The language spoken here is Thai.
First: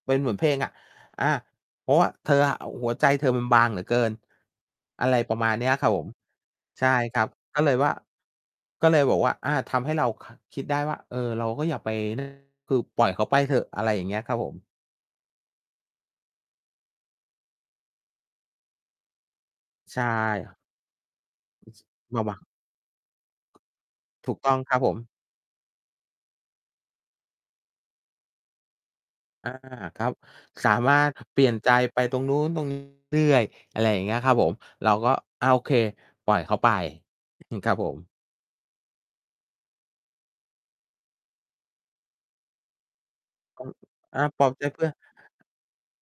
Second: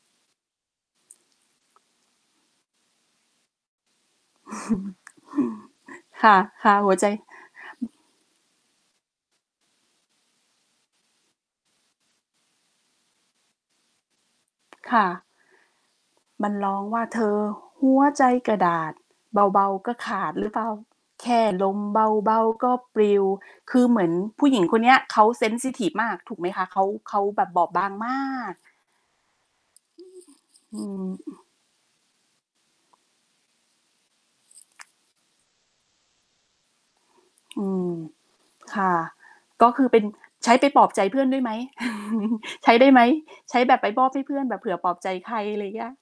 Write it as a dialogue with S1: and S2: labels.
S1: เป็นเหมือนเพลงอะ อา เพราะว่าเธออะ หัวใจเธอมันบางเหลือเกิน อะไรประมาณเนี้ยครับผม
S2: ค่ะ
S1: ใช
S2: ๆ ห
S1: ่
S2: ัวใจ
S1: ครับ ก็เลยว่า ก็เลยบอกว่า อา ทำให้เรา ค คิดได้ว่า เออ เราก็อย่าไป นั้น คือปล่อยเขาไปเถอะ อะไรอย่างเงี้ยครับผม
S2: ค่ะ มันร้องว่า เธอหัวใจกระดาษ เบา ๆ ก็
S1: ใช
S2: ขาด หรือ
S1: ่
S2: เปล่า? แค่ลมเ
S1: มา
S2: บ
S1: ว่
S2: า
S1: ะ
S2: ๆ ก็ปลิว คือเหมือน
S1: ถูก
S2: ผู
S1: ต
S2: ้
S1: ้
S2: ห
S1: อ
S2: ญ
S1: ง
S2: ิง
S1: ค
S2: ค
S1: รับ
S2: นเน
S1: ผ
S2: ี้บ
S1: ม
S2: เขา เซนซิทิฟ มาก ถูกไหมคะ? เขา เขาแบบบอบบางมาก
S1: อา ครับ สา
S2: อื
S1: มาร
S2: ม
S1: ถเปลี่ยนใจไปตรงนู้น ตรงนี้ เรื่อย ๆ อะไรอย่างเงี้ยครับผม เราก็อะ โอเค ปล่อยเขาไป
S2: อื
S1: ครับผ
S2: ม
S1: ม
S2: ค่ะ ก็คือเป็น ใช้ไปปลอบใจเพื่อนด้วยไหม? ใช้ได้ไหม? ใช้
S1: อา
S2: แบบไปมอบ
S1: อ
S2: ให้
S1: า
S2: เพื่
S1: ป
S2: อ
S1: ล
S2: น
S1: อบ
S2: แบบ
S1: ใจ
S2: เผื่
S1: เ
S2: อ
S1: พื่
S2: ป
S1: อ
S2: ลอ
S1: น
S2: บใจใคร อะไรอย่างเงี้ย